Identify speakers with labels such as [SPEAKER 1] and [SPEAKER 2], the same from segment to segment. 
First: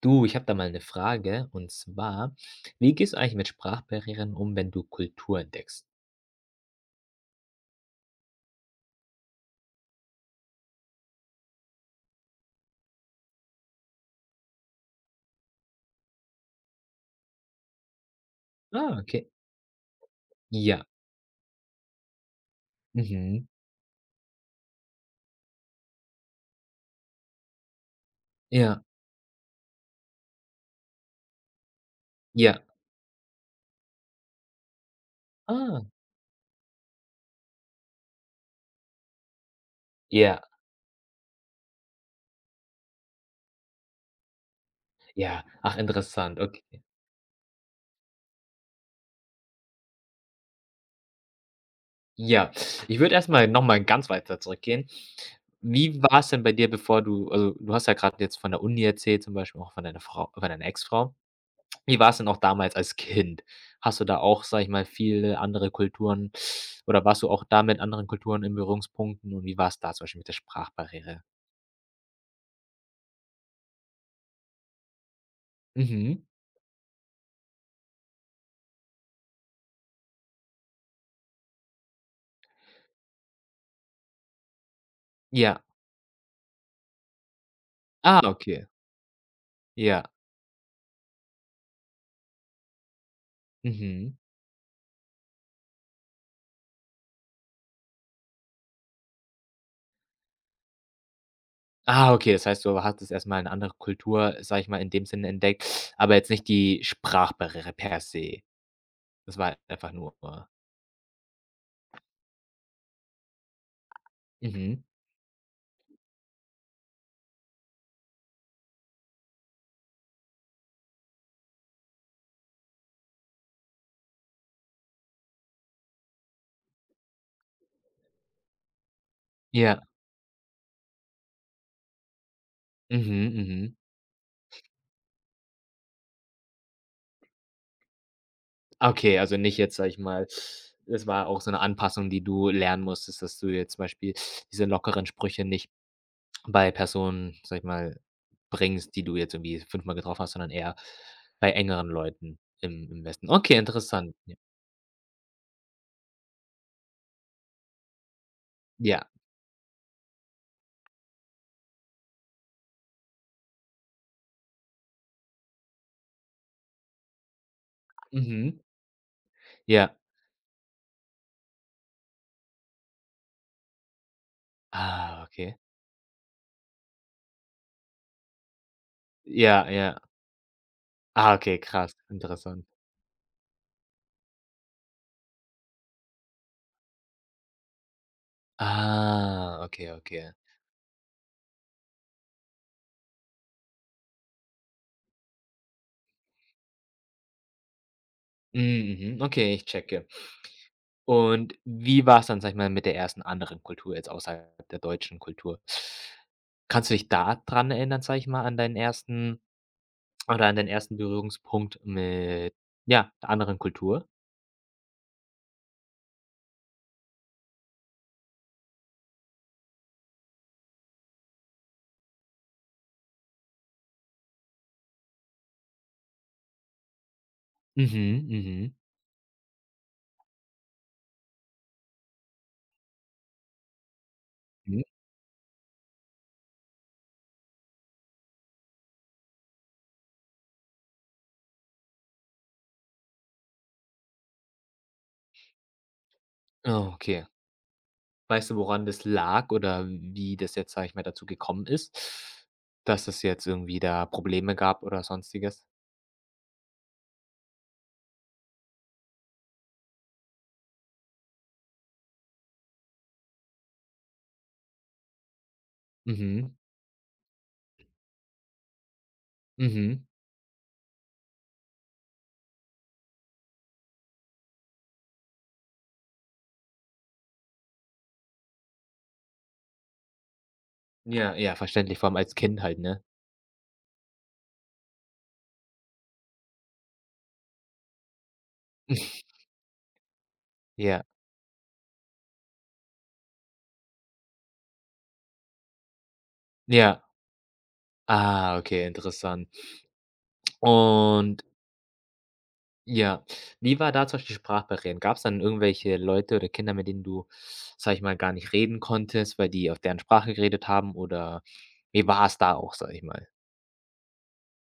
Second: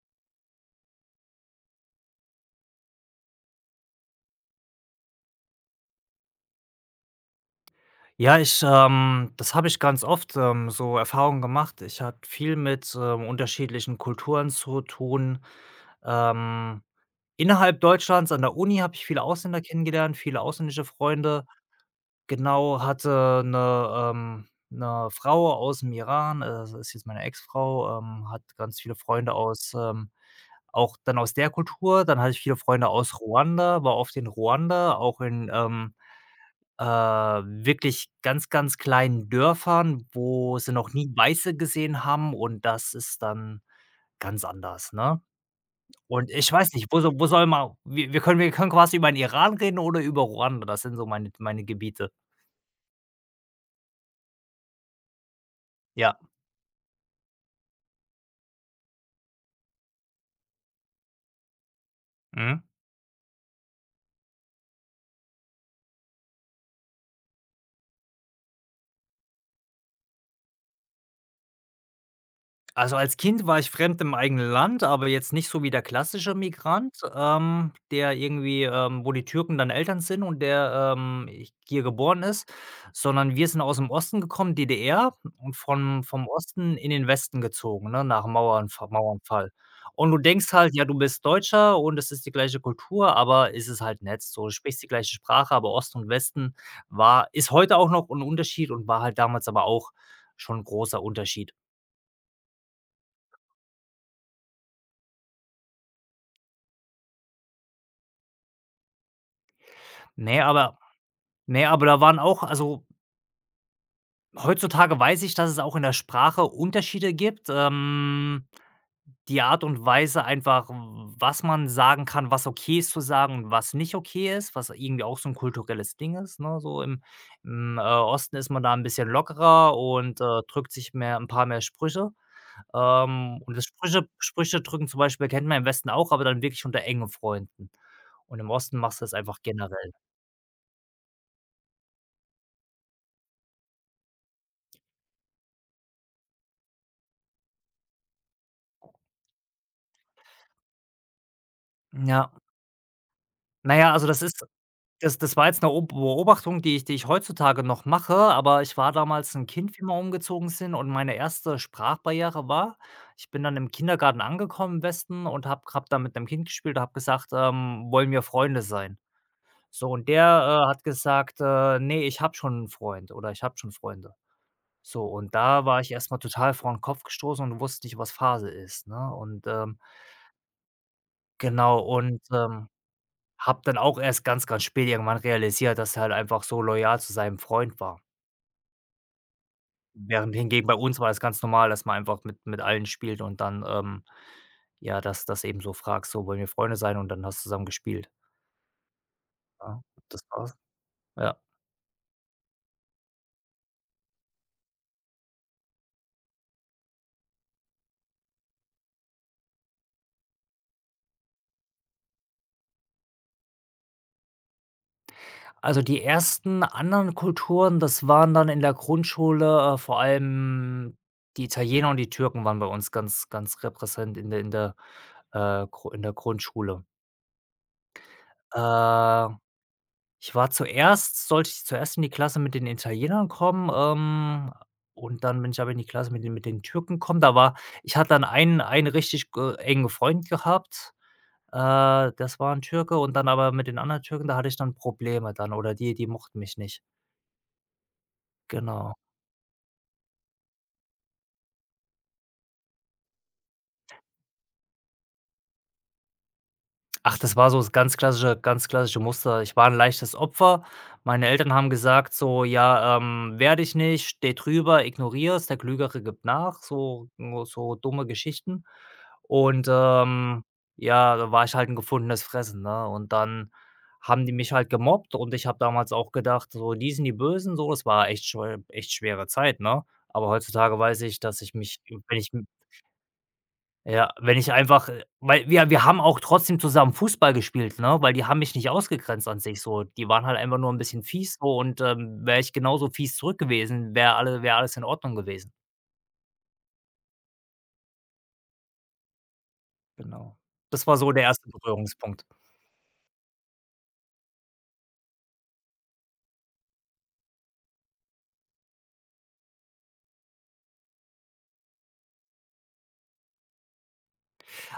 [SPEAKER 1] Du, ich habe da mal eine Frage und zwar: Wie gehst du eigentlich mit Sprachbarrieren um, wenn du Kultur entdeckst?
[SPEAKER 2] Ja, ich das habe ich ganz oft, so Erfahrungen gemacht. Ich hatte viel mit unterschiedlichen Kulturen zu tun. Ähm, Innerhalb Deutschlands an der Uni habe
[SPEAKER 1] Ah,
[SPEAKER 2] ich viele
[SPEAKER 1] okay.
[SPEAKER 2] Ausländer kennengelernt, viele ausländische
[SPEAKER 1] Ja.
[SPEAKER 2] Freunde. Genau, hatte
[SPEAKER 1] Mhm.
[SPEAKER 2] eine 'ne Frau aus dem Iran, das ist jetzt meine Ex-Frau, hat ganz
[SPEAKER 1] Ja,
[SPEAKER 2] viele Freunde aus, auch dann aus der Kultur. Dann hatte ich viele
[SPEAKER 1] ja.
[SPEAKER 2] Freunde aus Ruanda, war oft in Ruanda, auch in,
[SPEAKER 1] Ah,
[SPEAKER 2] ähm äh, wirklich ganz, ganz kleinen Dörfern,
[SPEAKER 1] ja,
[SPEAKER 2] wo sie noch nie Weiße gesehen haben, und das ist dann ganz anders, ne?
[SPEAKER 1] ja. Ach,
[SPEAKER 2] Und
[SPEAKER 1] interessant,
[SPEAKER 2] ich
[SPEAKER 1] okay.
[SPEAKER 2] weiß nicht, wo so wo soll man wir wir können quasi über den Iran reden oder über Ruanda. Das sind so meine Gebiete.
[SPEAKER 1] Ja, ich würde erstmal mal noch mal ganz weiter zurückgehen. Wie
[SPEAKER 2] Ja.
[SPEAKER 1] war es denn bei dir, bevor du also, du hast ja gerade jetzt von der Uni erzählt, zum Beispiel auch von deiner Frau von deiner Ex-Frau. Wie war's denn auch
[SPEAKER 2] Mhm.
[SPEAKER 1] damals als Kind? Hast du da auch, sage ich mal, viele andere Kulturen oder warst du auch da mit anderen Kulturen in Berührungspunkten und wie war's da zum Beispiel mit der Sprachbarriere?
[SPEAKER 2] Also, als Kind war ich fremd im eigenen Land, aber jetzt nicht so wie der
[SPEAKER 1] Mhm.
[SPEAKER 2] klassische Migrant, der irgendwie, wo die Türken dann Eltern sind und ich hier geboren ist, sondern wir sind aus dem Osten gekommen, DDR, und
[SPEAKER 1] Ja.
[SPEAKER 2] von vom Osten in den Westen gezogen, ne,
[SPEAKER 1] Ah,
[SPEAKER 2] nach
[SPEAKER 1] okay.
[SPEAKER 2] Mauernfall.
[SPEAKER 1] Ja.
[SPEAKER 2] Und du denkst halt: „Ja, du bist Deutscher und es ist die gleiche Kultur“, aber ist es halt
[SPEAKER 1] Mhm.
[SPEAKER 2] nett, so. Du sprichst die gleiche Sprache, aber Osten und Westen war ist heute auch noch ein Unterschied und war halt damals aber auch schon 'n großer Unterschied.
[SPEAKER 1] Ah, okay, das heißt, du hattest erst mal 'ne andere Kultur, sage ich mal, in dem Sinne entdeckt, aber jetzt nicht die Sprachbarriere per se. Das war einfach nur.
[SPEAKER 2] Ne, aber Ne, aber da waren auch, also
[SPEAKER 1] Mhm.
[SPEAKER 2] heutzutage weiß ich, dass es auch in der Sprache Unterschiede gibt. Die Art und Weise einfach, was man sagen kann, was okay ist zu sagen und was nicht okay ist, was irgendwie auch so ein kulturelles Ding ist, ne? So im Osten ist man da ein bisschen lockerer
[SPEAKER 1] Ja.
[SPEAKER 2] und, drückt sich mehr ein paar mehr Sprüche.
[SPEAKER 1] Mhm,
[SPEAKER 2] Und das
[SPEAKER 1] mhm.
[SPEAKER 2] Sprüche drücken zum Beispiel kennt man im Westen auch, aber dann wirklich unter engen Freunden. Und im Osten machst du das
[SPEAKER 1] Okay, also
[SPEAKER 2] einfach
[SPEAKER 1] nicht jetzt, sage
[SPEAKER 2] generell.
[SPEAKER 1] ich mal, es war auch so 'ne Anpassung, die du lernen musstest, dass du jetzt zum Beispiel diese lockeren Sprüche nicht bei Personen, sage ich mal, bringst, die du jetzt irgendwie fünfmal getroffen hast, sondern eher bei engeren
[SPEAKER 2] Ja.
[SPEAKER 1] Leuten im Westen. Okay,
[SPEAKER 2] Naja also
[SPEAKER 1] interessant. J
[SPEAKER 2] das war jetzt 'ne O Beobachtung, die ich heutzutage noch mache, aber ich war
[SPEAKER 1] ja.
[SPEAKER 2] damals 'n Kind, wie wir umgezogen sind, und meine erste Sprachbarriere war, ich bin dann im Kindergarten angekommen im Westen und habe da mit 'nem Kind gespielt und habe gesagt, „Wollen wir
[SPEAKER 1] Mhm.
[SPEAKER 2] Freunde sein?“ So,
[SPEAKER 1] Ja.
[SPEAKER 2] und der hat gesagt, „Ne, ich habe schon 'n Freund“ oder „Ich habe schon Freunde.“ So,
[SPEAKER 1] Ah,
[SPEAKER 2] und
[SPEAKER 1] okay.
[SPEAKER 2] da war ich erst mal total vor 'n Kopf gestoßen und wusste nicht, was Phase ist, ne?
[SPEAKER 1] Ja, ja. Ah, okay,
[SPEAKER 2] Genau.
[SPEAKER 1] krass, interessant.
[SPEAKER 2] Hab dann auch erst ganz, ganz spät irgendwann realisiert, dass er halt einfach so loyal zu seinem Freund war.
[SPEAKER 1] Ah, okay, okay.
[SPEAKER 2] Während hingegen bei uns war das ganz normal, dass man einfach mit allen spielt und dann, ja, dass eben so fragst: „So, wollen wir Freunde sein?“ Und dann hast du zusammen gespielt.
[SPEAKER 1] Mhm, mhm. Okay, ich
[SPEAKER 2] Ja,
[SPEAKER 1] checke.
[SPEAKER 2] das war's. Ja.
[SPEAKER 1] Und wie war es dann, sag ich mal, mit der ersten anderen Kultur jetzt außerhalb der deutschen Kultur? Kannst du dich da dran erinnern, sag ich mal, an deinen ersten oder an deinen ersten Berührungspunkt mit, ja, der anderen Kultur?
[SPEAKER 2] Also, die ersten anderen Kulturen, das waren dann in der Grundschule, vor allem die Italiener und die Türken, waren bei uns ganz, ganz repräsent in der, Gru in der Grundschule.
[SPEAKER 1] Mhm, mhm.
[SPEAKER 2] Äh Ich war zuerst, sollte ich zuerst in die Klasse mit den Italienern kommen,
[SPEAKER 1] Mhm.
[SPEAKER 2] und dann bin ich aber in die Klasse mit den Türken gekommen. Da war Ich hatte dann einen richtig g engen Freund gehabt, das war ein Türke, und dann aber mit den anderen Türken, da hatte ich dann Probleme dann, oder die mochten mich nicht.
[SPEAKER 1] Ah, okay. Weißt du, woran
[SPEAKER 2] Genau.
[SPEAKER 1] das lag oder wie das jetzt, sag ich mal, dazu gekommen ist, dass es jetzt irgendwie da Probleme gab oder Sonstiges?
[SPEAKER 2] Ach, das war so das ganz klassische Muster. Ich war ein leichtes Opfer. Meine Eltern haben gesagt so: „Ja, wehr dich nicht, steh drüber, ignoriere es, der Klügere gibt
[SPEAKER 1] Mhm,
[SPEAKER 2] nach.“ So nur so dumme Geschichten. Und,
[SPEAKER 1] mhm.
[SPEAKER 2] ähm, ja, da war ich halt ein gefundenes Fressen, ne? Und dann haben die mich halt gemobbt, und ich habe damals auch gedacht, so: „Die sind die Bösen“, so. Das war echt scheu echt schwere Zeit, ne? Aber heutzutage weiß ich,
[SPEAKER 1] Ja,
[SPEAKER 2] dass
[SPEAKER 1] ja,
[SPEAKER 2] ich mich,
[SPEAKER 1] verständlich, vor allem
[SPEAKER 2] wenn ich
[SPEAKER 1] als Kind halt, ne?
[SPEAKER 2] ja, wenn ich einfach weil wir haben auch trotzdem zusammen Fußball gespielt, ne, weil die haben mich nicht ausgegrenzt an sich so. Die waren halt einfach nur ein
[SPEAKER 1] Ja,
[SPEAKER 2] bisschen fies so, und, wäre ich genauso fies zurück gewesen, wäre alles in Ordnung gewesen.
[SPEAKER 1] ja. Ah, okay, interessant.
[SPEAKER 2] Genau. Das war so der
[SPEAKER 1] Und
[SPEAKER 2] erste Berührungspunkt.
[SPEAKER 1] ja, wie war da zum Beispiel die Sprachbarrieren? Gab es dann irgendwelche Leute oder Kinder, mit denen du, sage ich mal, gar nicht reden konntest, weil die auf deren Sprache geredet haben oder wie war es da auch, sage ich mal?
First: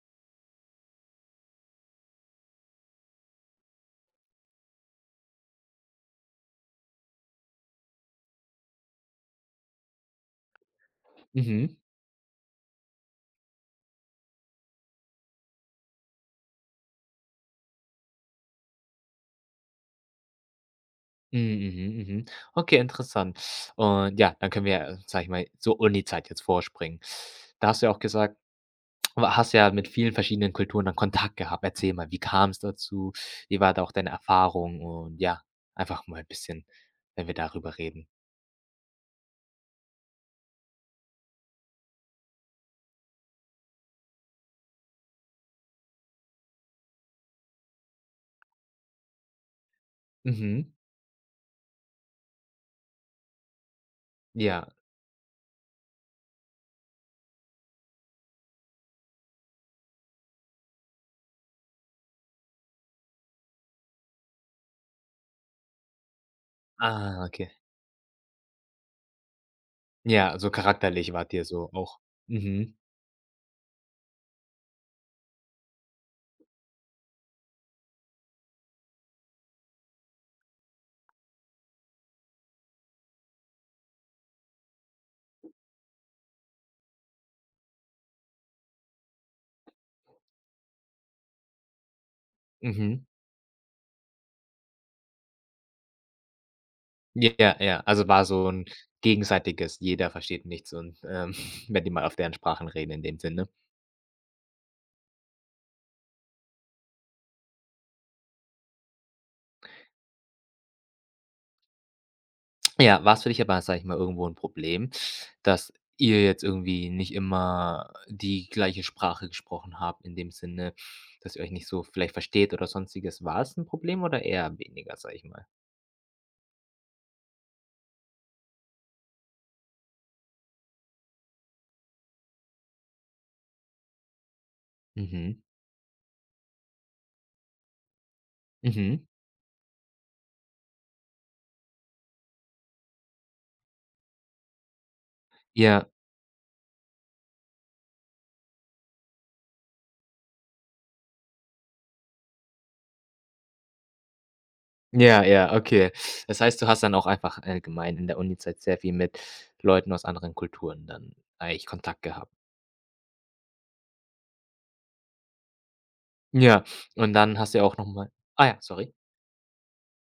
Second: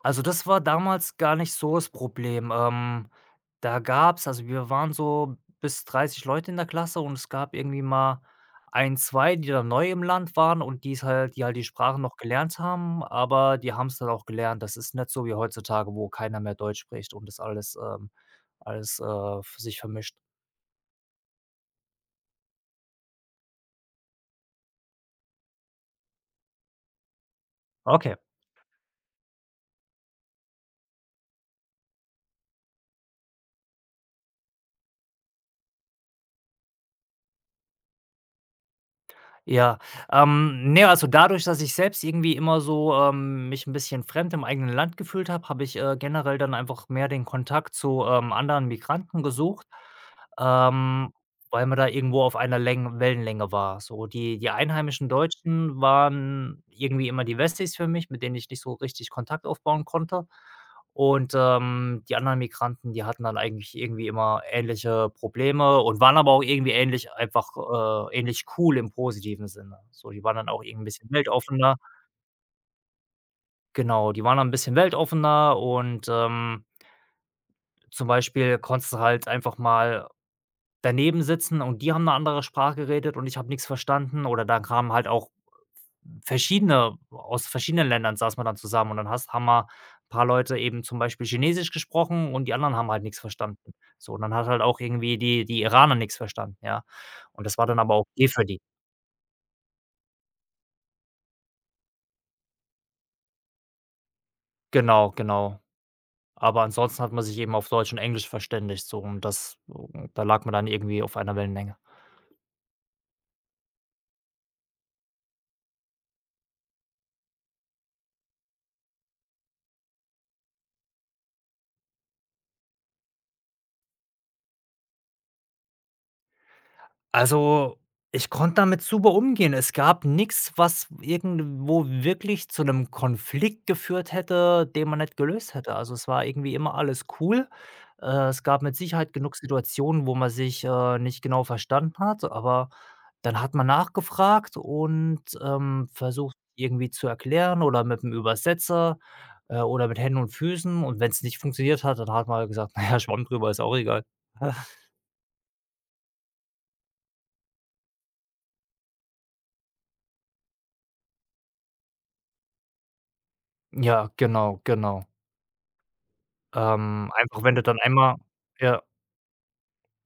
[SPEAKER 2] Also, das war damals gar nicht so das Problem. Da gab's, also wir waren so bis 30 Leute in der Klasse, und es gab irgendwie mal ein, 2, die dann neu im Land waren und die halt die
[SPEAKER 1] Mhm.
[SPEAKER 2] Sprache noch gelernt haben, aber die haben's dann auch gelernt. Das ist nicht so wie heutzutage, wo keiner mehr Deutsch spricht und das alles, für sich vermischt.
[SPEAKER 1] Mhm, mhm, mhm. Okay, interessant. Und ja, dann können wir, sage ich mal, zur Zeit jetzt vorspringen. Da hast du ja auch
[SPEAKER 2] Okay.
[SPEAKER 1] gesagt, wa hast ja mit vielen verschiedenen Kulturen dann Kontakt gehabt. Erzähl mal, wie kam es dazu? Wie war da auch deine Erfahrung? Und ja, einfach mal ein bisschen, wenn wir darüber reden.
[SPEAKER 2] Ja, ne, also dadurch, dass ich selbst irgendwie immer so, mich ein bisschen fremd im eigenen Land gefühlt habe, habe ich, generell dann einfach mehr den Kontakt zu, anderen Migranten gesucht,
[SPEAKER 1] Mhm.
[SPEAKER 2] ähm, weil man da irgendwo auf einer Längen Wellenlänge war. So, die
[SPEAKER 1] Ja.
[SPEAKER 2] einheimischen Deutschen waren irgendwie immer die Westies für mich, mit denen ich nicht so richtig Kontakt aufbauen konnte. Und, die anderen Migranten, die hatten dann eigentlich irgendwie immer ähnliche Probleme und waren aber auch irgendwie ähnlich
[SPEAKER 1] Ah,
[SPEAKER 2] einfach,
[SPEAKER 1] okay.
[SPEAKER 2] ähnlich cool im positiven Sinne. So, die
[SPEAKER 1] Ja,
[SPEAKER 2] waren
[SPEAKER 1] also
[SPEAKER 2] dann auch irgendwie ein bisschen
[SPEAKER 1] charakterlich wart ihr so
[SPEAKER 2] weltoffener.
[SPEAKER 1] auch. Mhm,
[SPEAKER 2] Genau, die waren dann 'n bisschen weltoffener und, zum Beispiel konntest du halt einfach mal daneben sitzen, und die haben eine andere Sprache geredet, und ich habe nichts verstanden. Oder da kamen halt auch verschiedene aus verschiedenen Ländern, saß man dann zusammen, und dann hast haben wir, ein paar Leute eben, zum Beispiel Chinesisch gesprochen, und die anderen haben
[SPEAKER 1] mhm.
[SPEAKER 2] halt nichts verstanden. So, und dann hat halt auch irgendwie die Iraner nichts verstanden, ja. Und
[SPEAKER 1] Ja,
[SPEAKER 2] das war dann
[SPEAKER 1] ja.
[SPEAKER 2] aber
[SPEAKER 1] Also, war
[SPEAKER 2] okay für
[SPEAKER 1] so
[SPEAKER 2] die.
[SPEAKER 1] 'n gegenseitiges „Jeder versteht nichts“ und, wenn die mal auf deren Sprachen reden in dem Sinne.
[SPEAKER 2] Genau, genau. Aber ansonsten hat man sich eben auf Deutsch und Englisch verständigt so, und das da lag man dann irgendwie auf einer Wellenlänge.
[SPEAKER 1] Ja, war's für dich aber, sage ich mal, irgendwo 'n Problem, dass ihr jetzt irgendwie nicht immer die gleiche Sprache gesprochen habt in dem Sinne, dass ihr euch nicht so vielleicht versteht oder Sonstiges? War es 'n Problem oder eher weniger, sage ich mal?
[SPEAKER 2] Also, ich konnte damit super umgehen. Es gab nichts, was irgendwo wirklich zu einem Konflikt geführt hätte, den man nicht
[SPEAKER 1] Mhm,
[SPEAKER 2] gelöst hätte. Also, es war irgendwie immer alles cool. Es gab mit
[SPEAKER 1] mhm.
[SPEAKER 2] Sicherheit genug Situationen, wo man sich, nicht genau verstanden hat, aber dann hat man nachgefragt und,
[SPEAKER 1] Ja.
[SPEAKER 2] versucht, irgendwie zu erklären, oder mit einem Übersetzer, oder mit Händen und Füßen. Und wenn es nicht funktioniert hat, dann hat man halt gesagt: „Na ja, schwamm drüber, ist auch egal.“
[SPEAKER 1] Ja, ja, okay. Das heißt, du hast dann auch einfach allgemein in der Unizeit sehr viel mit Leuten aus anderen Kulturen dann eigentlich Kontakt gehabt.
[SPEAKER 2] Ja, genau.
[SPEAKER 1] Ja, und dann
[SPEAKER 2] Einfach
[SPEAKER 1] hast
[SPEAKER 2] wenn
[SPEAKER 1] du
[SPEAKER 2] du
[SPEAKER 1] ja auch
[SPEAKER 2] dann
[SPEAKER 1] noch mal
[SPEAKER 2] einmal
[SPEAKER 1] ah ja,
[SPEAKER 2] ja,
[SPEAKER 1] sorry.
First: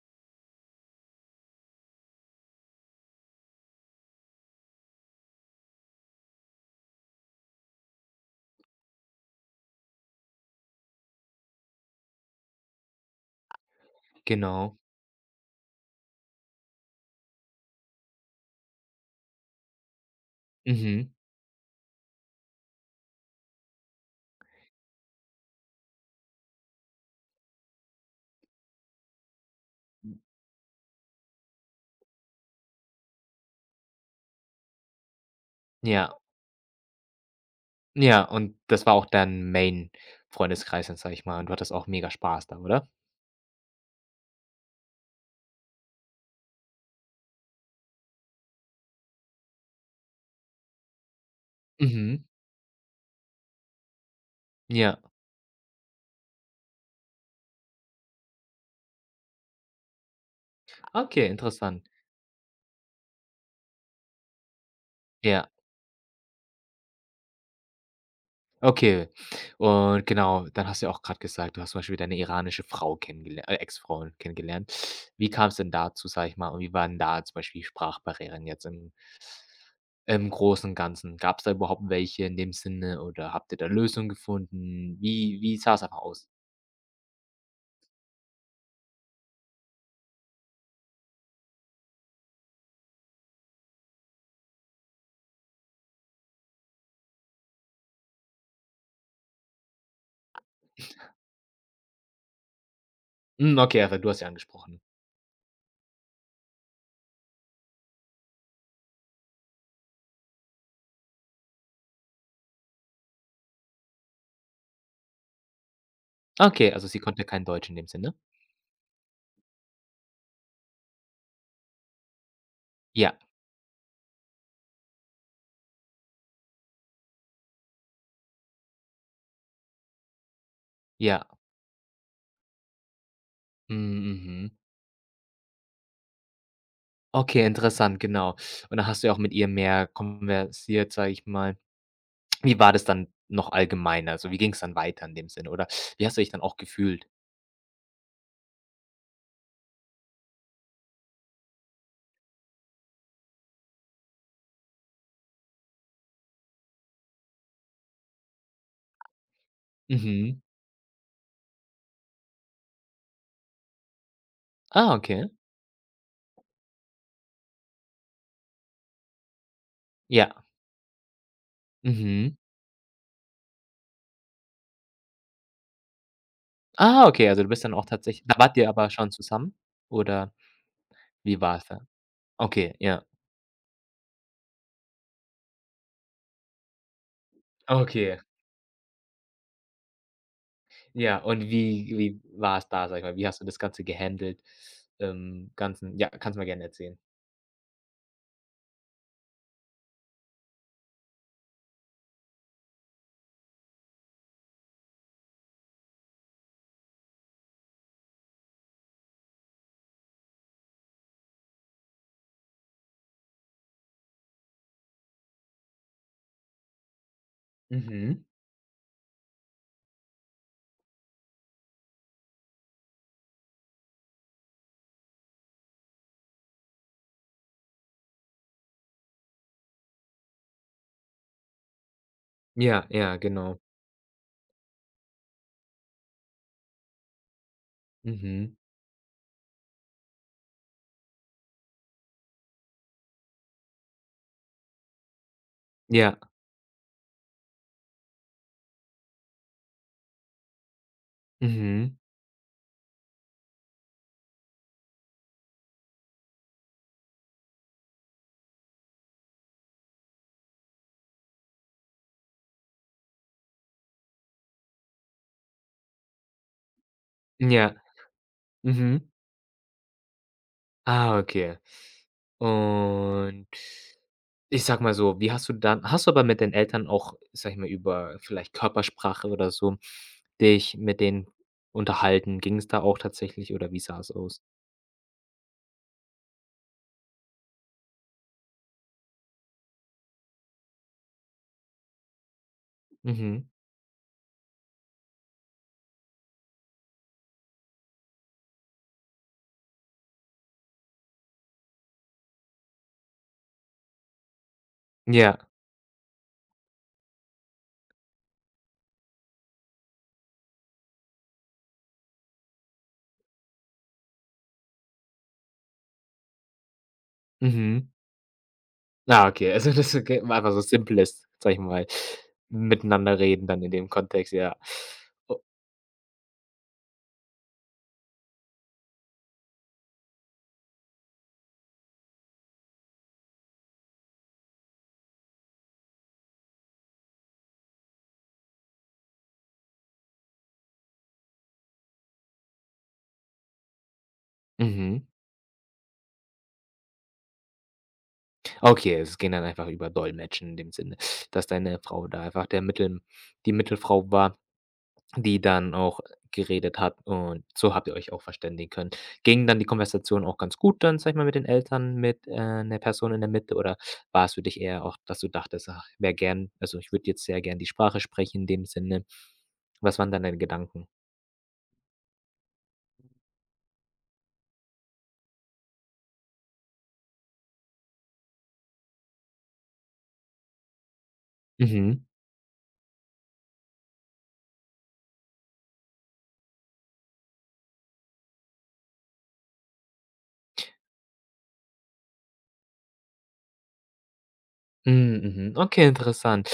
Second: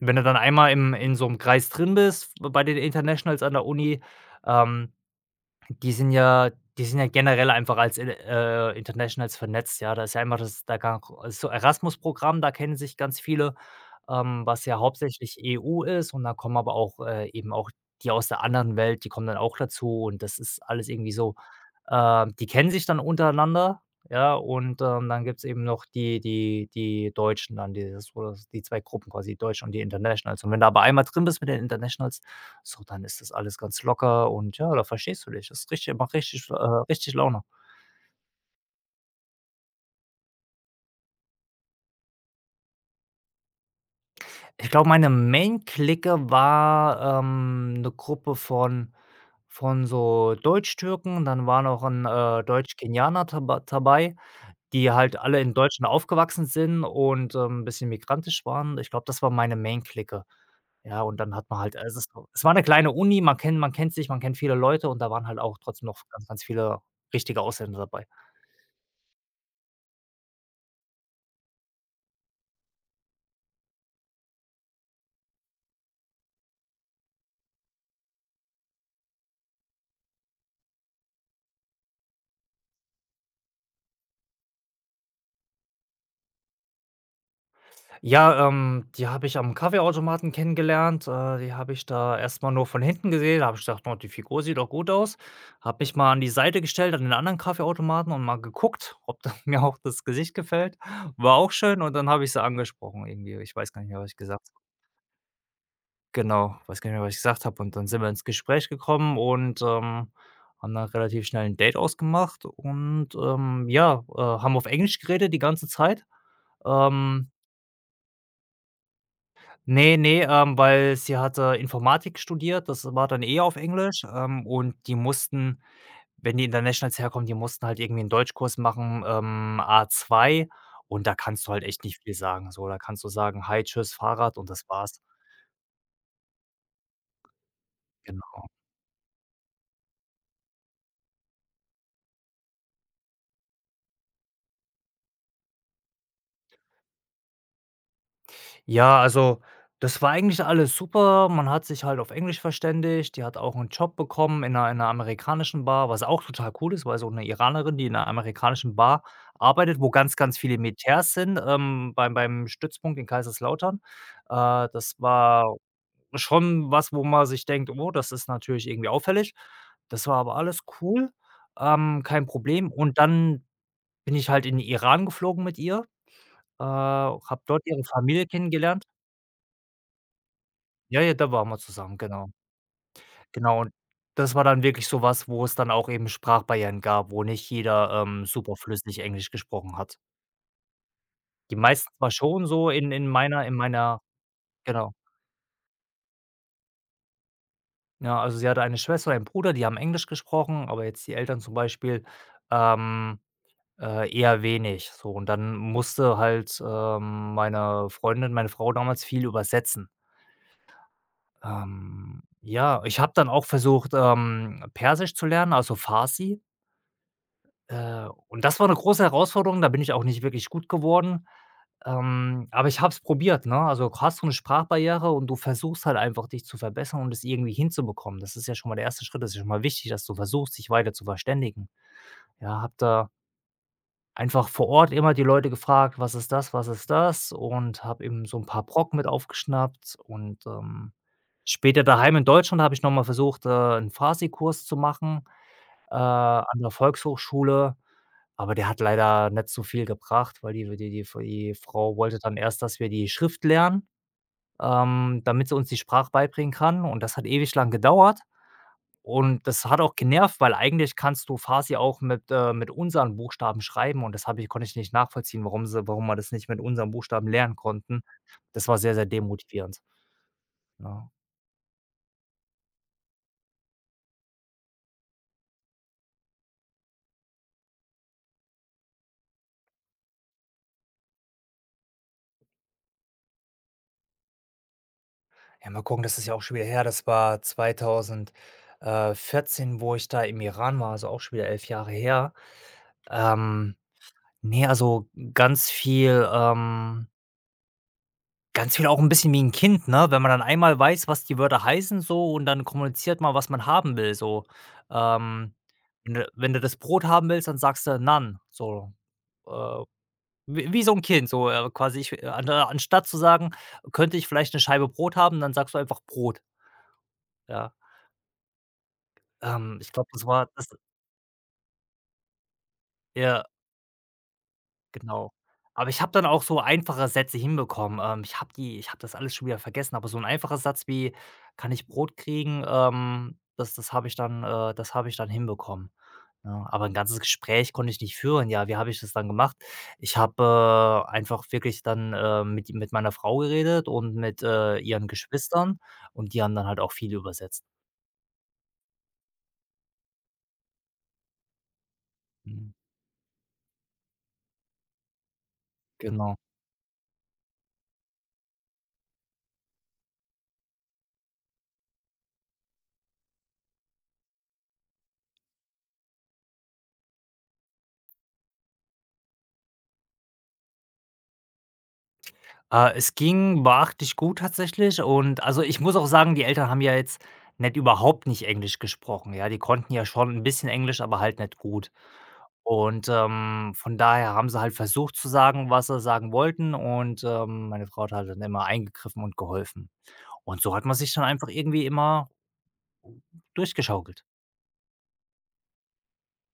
[SPEAKER 2] wenn du dann einmal im in so 'nem Kreis drin bist bei den Internationals an der Uni, ähm, die sind ja die sind ja generell einfach als in Internationals vernetzt, ja. Da ist ja einmal das da ga so Erasmus-Programm, da kennen sich ganz viele, was
[SPEAKER 1] Genau.
[SPEAKER 2] ja hauptsächlich EU ist, und da kommen aber auch, eben auch die aus der anderen Welt, die kommen dann auch dazu, und das ist alles
[SPEAKER 1] Mhm.
[SPEAKER 2] irgendwie so, die kennen sich dann untereinander, ja, und, dann gibt's eben noch die Deutschen dann, dieses, oder die 2 Gruppen quasi, die Deutschen und die Internationals. Und wenn du aber einmal drin bist mit den Internationals, so, dann ist das alles ganz locker, und ja, da verstehst du dich. Das ist richtig,
[SPEAKER 1] Ja,
[SPEAKER 2] macht richtig richtig Laune.
[SPEAKER 1] ja, und das war auch dein Main-Freundeskreis, dann sage ich mal, und du hattest auch mega Spaß da, oder?
[SPEAKER 2] Ich glaube, meine Main-Clique war, 'ne Gruppe von so Deutsch Türken. Dann war noch ein
[SPEAKER 1] Mhm.
[SPEAKER 2] Deutsch-Kenianer daba dabei, die
[SPEAKER 1] Ja.
[SPEAKER 2] halt alle in Deutschland aufgewachsen sind und, ein bisschen migrantisch waren. Ich glaube, das war meine Main-Clique. Ja, und
[SPEAKER 1] Okay,
[SPEAKER 2] dann hat man halt,
[SPEAKER 1] interessant.
[SPEAKER 2] also es war eine kleine Uni, man kennt sich, man kennt viele Leute, und da waren halt
[SPEAKER 1] Ja.
[SPEAKER 2] auch trotzdem noch ganz, ganz viele richtige Ausländer dabei.
[SPEAKER 1] Okay. Und genau, dann hast du ja auch gerade gesagt, du hast zum Beispiel deine iranische Frau kennengelernt Ex-Frau kennengelernt. Wie kam es denn dazu, sage ich mal, und wie waren da zum Beispiel Sprachbarrieren jetzt im im Großen und Ganzen? Gab es da überhaupt welche in dem Sinne oder habt ihr da Lösungen gefunden? Wie sah es einfach aus?
[SPEAKER 2] Ja, die habe ich am Kaffeeautomaten kennengelernt. Die habe ich da erst mal nur von hinten gesehen. Da habe ich gedacht: „Oh, die Figur sieht doch gut aus.“ Habe mich mal an die Seite gestellt an den anderen Kaffeeautomaten und mal geguckt, ob da mir auch das Gesicht gefällt. War auch schön, und dann habe ich sie angesprochen irgendwie.
[SPEAKER 1] Hm,
[SPEAKER 2] Ich weiß
[SPEAKER 1] okay,
[SPEAKER 2] gar nicht
[SPEAKER 1] also
[SPEAKER 2] mehr,
[SPEAKER 1] du
[SPEAKER 2] was ich
[SPEAKER 1] hast ja
[SPEAKER 2] gesagt habe.
[SPEAKER 1] angesprochen.
[SPEAKER 2] Genau, weiß gar nicht mehr, was ich gesagt habe, und dann sind wir ins Gespräch gekommen und, haben dann relativ schnell ein Date ausgemacht und, ja, haben auf Englisch geredet die ganze Zeit.
[SPEAKER 1] Okay, also sie konnte
[SPEAKER 2] Ähm
[SPEAKER 1] kein Deutsch in dem Sinne?
[SPEAKER 2] Nee, nee, weil sie hatte Informatik studiert, das war
[SPEAKER 1] Ja,
[SPEAKER 2] dann eh auf Englisch, und die mussten, wenn die Internationals herkommen, die mussten halt irgendwie 'n Deutschkurs machen, A2, und da
[SPEAKER 1] ja.
[SPEAKER 2] kannst du halt echt nicht viel sagen. So, da kannst du sagen: „Hi,
[SPEAKER 1] Hm,
[SPEAKER 2] tschüss, Fahrrad“, und
[SPEAKER 1] mhm.
[SPEAKER 2] das war's.
[SPEAKER 1] Okay, interessant, genau.
[SPEAKER 2] Genau.
[SPEAKER 1] Und dann hast du ja auch mit ihr mehr konversiert, sage ich mal. Wie war das dann noch allgemeiner? Also wie ging es dann weiter in dem Sinne oder wie hast du dich dann auch gefühlt?
[SPEAKER 2] Ja, also, das war eigentlich alles super. Man hat sich halt auf Englisch verständigt. Die hat auch einen Job bekommen in einer in 'ner amerikanischen Bar, was auch total cool ist, weil so eine Iranerin, die in einer amerikanischen Bar arbeitet, wo ganz, ganz
[SPEAKER 1] Mhm.
[SPEAKER 2] viele Militärs sind, beim Stützpunkt in Kaiserslautern. Äh,
[SPEAKER 1] Ah,
[SPEAKER 2] das
[SPEAKER 1] okay.
[SPEAKER 2] war schon was, wo man sich denkt: „Oh, das ist natürlich irgendwie auffällig.“ Das war aber
[SPEAKER 1] Ja.
[SPEAKER 2] alles cool, kein
[SPEAKER 1] Mhm.
[SPEAKER 2] Problem. Und dann bin ich halt in den Iran geflogen mit ihr,
[SPEAKER 1] Ah, okay, also
[SPEAKER 2] habe
[SPEAKER 1] du
[SPEAKER 2] dort
[SPEAKER 1] bist dann auch
[SPEAKER 2] ihre
[SPEAKER 1] tatsächlich
[SPEAKER 2] Familie
[SPEAKER 1] da wart ihr
[SPEAKER 2] kennengelernt.
[SPEAKER 1] aber schon zusammen oder
[SPEAKER 2] Ja, ja, da
[SPEAKER 1] wie
[SPEAKER 2] waren wir
[SPEAKER 1] war's da?
[SPEAKER 2] zusammen, genau.
[SPEAKER 1] Okay, ja.
[SPEAKER 2] Genau, und das war dann wirklich so was, wo es dann auch eben Sprachbarrieren gab, wo nicht jeder,
[SPEAKER 1] Okay,
[SPEAKER 2] super flüssig Englisch gesprochen hat.
[SPEAKER 1] ja, und
[SPEAKER 2] Die
[SPEAKER 1] wie
[SPEAKER 2] meisten zwar
[SPEAKER 1] wie
[SPEAKER 2] schon
[SPEAKER 1] war's
[SPEAKER 2] so
[SPEAKER 1] da,
[SPEAKER 2] in
[SPEAKER 1] sage ich
[SPEAKER 2] in
[SPEAKER 1] mal? Wie hast du
[SPEAKER 2] meiner in
[SPEAKER 1] das Ganze
[SPEAKER 2] meiner
[SPEAKER 1] gehandelt?
[SPEAKER 2] genau.
[SPEAKER 1] Ganzen ja, kannst mal gerne erzählen.
[SPEAKER 2] Ja, also sie hatte eine Schwester, einen Bruder, die haben Englisch gesprochen, aber jetzt die Eltern zum Beispiel, ähm, eher wenig so. Und dann musste halt, meine Freundin, meine Frau damals viel übersetzen. Ja, ich habe dann auch versucht, Persisch zu lernen, also Farsi. Äh,
[SPEAKER 1] Mhm.
[SPEAKER 2] und das war 'ne große Herausforderung, da bin ich auch nicht wirklich gut geworden. Aber ich habe es probiert, ne? Also, hast du 'ne Sprachbarriere und du versuchst halt einfach, dich zu verbessern und es irgendwie hinzubekommen. Das ist ja schon mal der erste Schritt. Das ist ja schon mal wichtig, dass du versuchst, dich weiter zu verständigen. Ja, habe
[SPEAKER 1] Ja,
[SPEAKER 2] da
[SPEAKER 1] ja, genau.
[SPEAKER 2] einfach vor Ort immer die Leute gefragt: „Was ist das? Was ist das?“ Und habe eben so 'n
[SPEAKER 1] Mhm.
[SPEAKER 2] paar Brocken mit aufgeschnappt und, später daheim in Deutschland habe ich noch mal versucht, 'n Farsi-Kurs zu machen,
[SPEAKER 1] Ja.
[SPEAKER 2] an der Volkshochschule. Aber der hat leider nicht so viel gebracht, weil die
[SPEAKER 1] Mhm.
[SPEAKER 2] Frau wollte dann erst, dass wir die Schrift lernen, damit sie uns die Sprache beibringen kann, und das hat ewig lang gedauert und das hat auch genervt, weil eigentlich kannst du Farsi auch mit unseren Buchstaben schreiben, und das habe ich konnte ich nicht nachvollziehen, warum wir das nicht mit unseren Buchstaben lernen
[SPEAKER 1] Ja.
[SPEAKER 2] konnten. Das war sehr, sehr
[SPEAKER 1] Mhm.
[SPEAKER 2] demotivierend, ne?
[SPEAKER 1] Ah, okay. Und ich sag mal so, wie hast du dann hast du aber mit den Eltern auch, sage ich mal, über vielleicht Körpersprache oder so dich mit denen unterhalten? Ging es da auch tatsächlich oder wie sah es aus?
[SPEAKER 2] Ja, mal gucken, das ist ja auch schon wieder her. Das war 2000 äh, wo ich da im Iran war, also auch schon wieder 11 Jahre her.
[SPEAKER 1] Mhm.
[SPEAKER 2] Ähm nee, also ganz viel, ganz viel auch ein bisschen wie ein Kind, ne? Wenn man dann einmal weiß, was die Wörter heißen, so, und dann kommuniziert man, was man haben will, so.
[SPEAKER 1] Ja.
[SPEAKER 2] Ähm, wenn du das Brot haben willst, dann sagst du: „Nan“, so, äh, wie wie so ein Kind, so, quasi ich an anstatt zu sagen: „Könnte ich vielleicht eine Scheibe Brot haben?“ Dann sagst du einfach: „Brot“, ja.
[SPEAKER 1] Mhm. Ah, okay. Also,
[SPEAKER 2] Ich
[SPEAKER 1] das ist
[SPEAKER 2] glaube,
[SPEAKER 1] ge
[SPEAKER 2] das
[SPEAKER 1] war
[SPEAKER 2] war
[SPEAKER 1] einfach so
[SPEAKER 2] das,
[SPEAKER 1] simples, sage ich mal, miteinander
[SPEAKER 2] ja.
[SPEAKER 1] reden dann in dem Kontext, ja.
[SPEAKER 2] Genau. Aber ich habe dann auch so einfache Sätze hinbekommen. Ich habe das alles schon wieder vergessen, aber so 'n einfacher Satz wie: „Kann ich Brot kriegen?“ das habe ich dann hinbekommen, ne? Aber 'n ganzes Gespräch konnte ich nicht führen. Ja, wie habe ich das dann gemacht? Ich habe, einfach wirklich dann, mit meiner Frau geredet und mit,
[SPEAKER 1] Mhm.
[SPEAKER 2] ihren Geschwistern, und die haben dann halt auch viel übersetzt.
[SPEAKER 1] Okay, es ging dann einfach über Dolmetschen in dem Sinne, dass deine Frau da einfach der
[SPEAKER 2] Mhm,
[SPEAKER 1] Mittel die Mittelfrau war. Die dann auch
[SPEAKER 2] genau.
[SPEAKER 1] geredet hat und so habt ihr euch auch verständigen können. Ging dann die Konversation auch ganz gut dann, sage ich mal, mit den Eltern, mit, 'ner Person in der Mitte oder war es für dich eher auch, dass du dachtest: „Ach, ich würde jetzt sehr gern die Sprache sprechen in dem Sinne?“ Was waren dann deine Gedanken?
[SPEAKER 2] Es ging beachtlich gut tatsächlich, und also, ich muss auch sagen, die Eltern haben ja jetzt nicht überhaupt nicht Englisch gesprochen, ja? Die konnten ja schon ein bisschen Englisch, aber halt nicht gut.
[SPEAKER 1] Mhm.
[SPEAKER 2] Und, von daher haben sie halt versucht zu sagen, was sie sagen wollten, und, meine Frau hat halt dann immer eingegriffen und geholfen. Und so hat man sich dann einfach irgendwie immer durchgeschaukelt.
[SPEAKER 1] Hm, mhm. Okay, interessant.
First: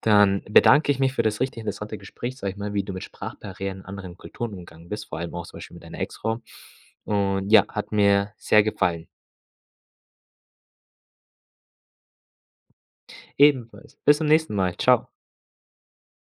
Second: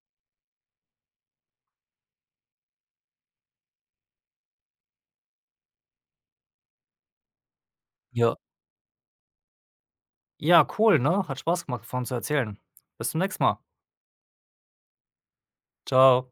[SPEAKER 1] Dann bedanke ich mich für das richtig interessante Gespräch, sage ich mal, wie du mit Sprachbarrieren in anderen Kulturen umgegangen bist, vor allem auch zum Beispiel mit deiner Ex-Frau. Und ja, hat mir
[SPEAKER 2] Ja.
[SPEAKER 1] sehr gefallen.
[SPEAKER 2] Ja, cool, ne? Hat Spaß gemacht, davon zu erzählen. Bis zum nächsten Mal.
[SPEAKER 1] Ebenfalls. Bis zum nächsten Mal. Ciao.
[SPEAKER 2] Ciao.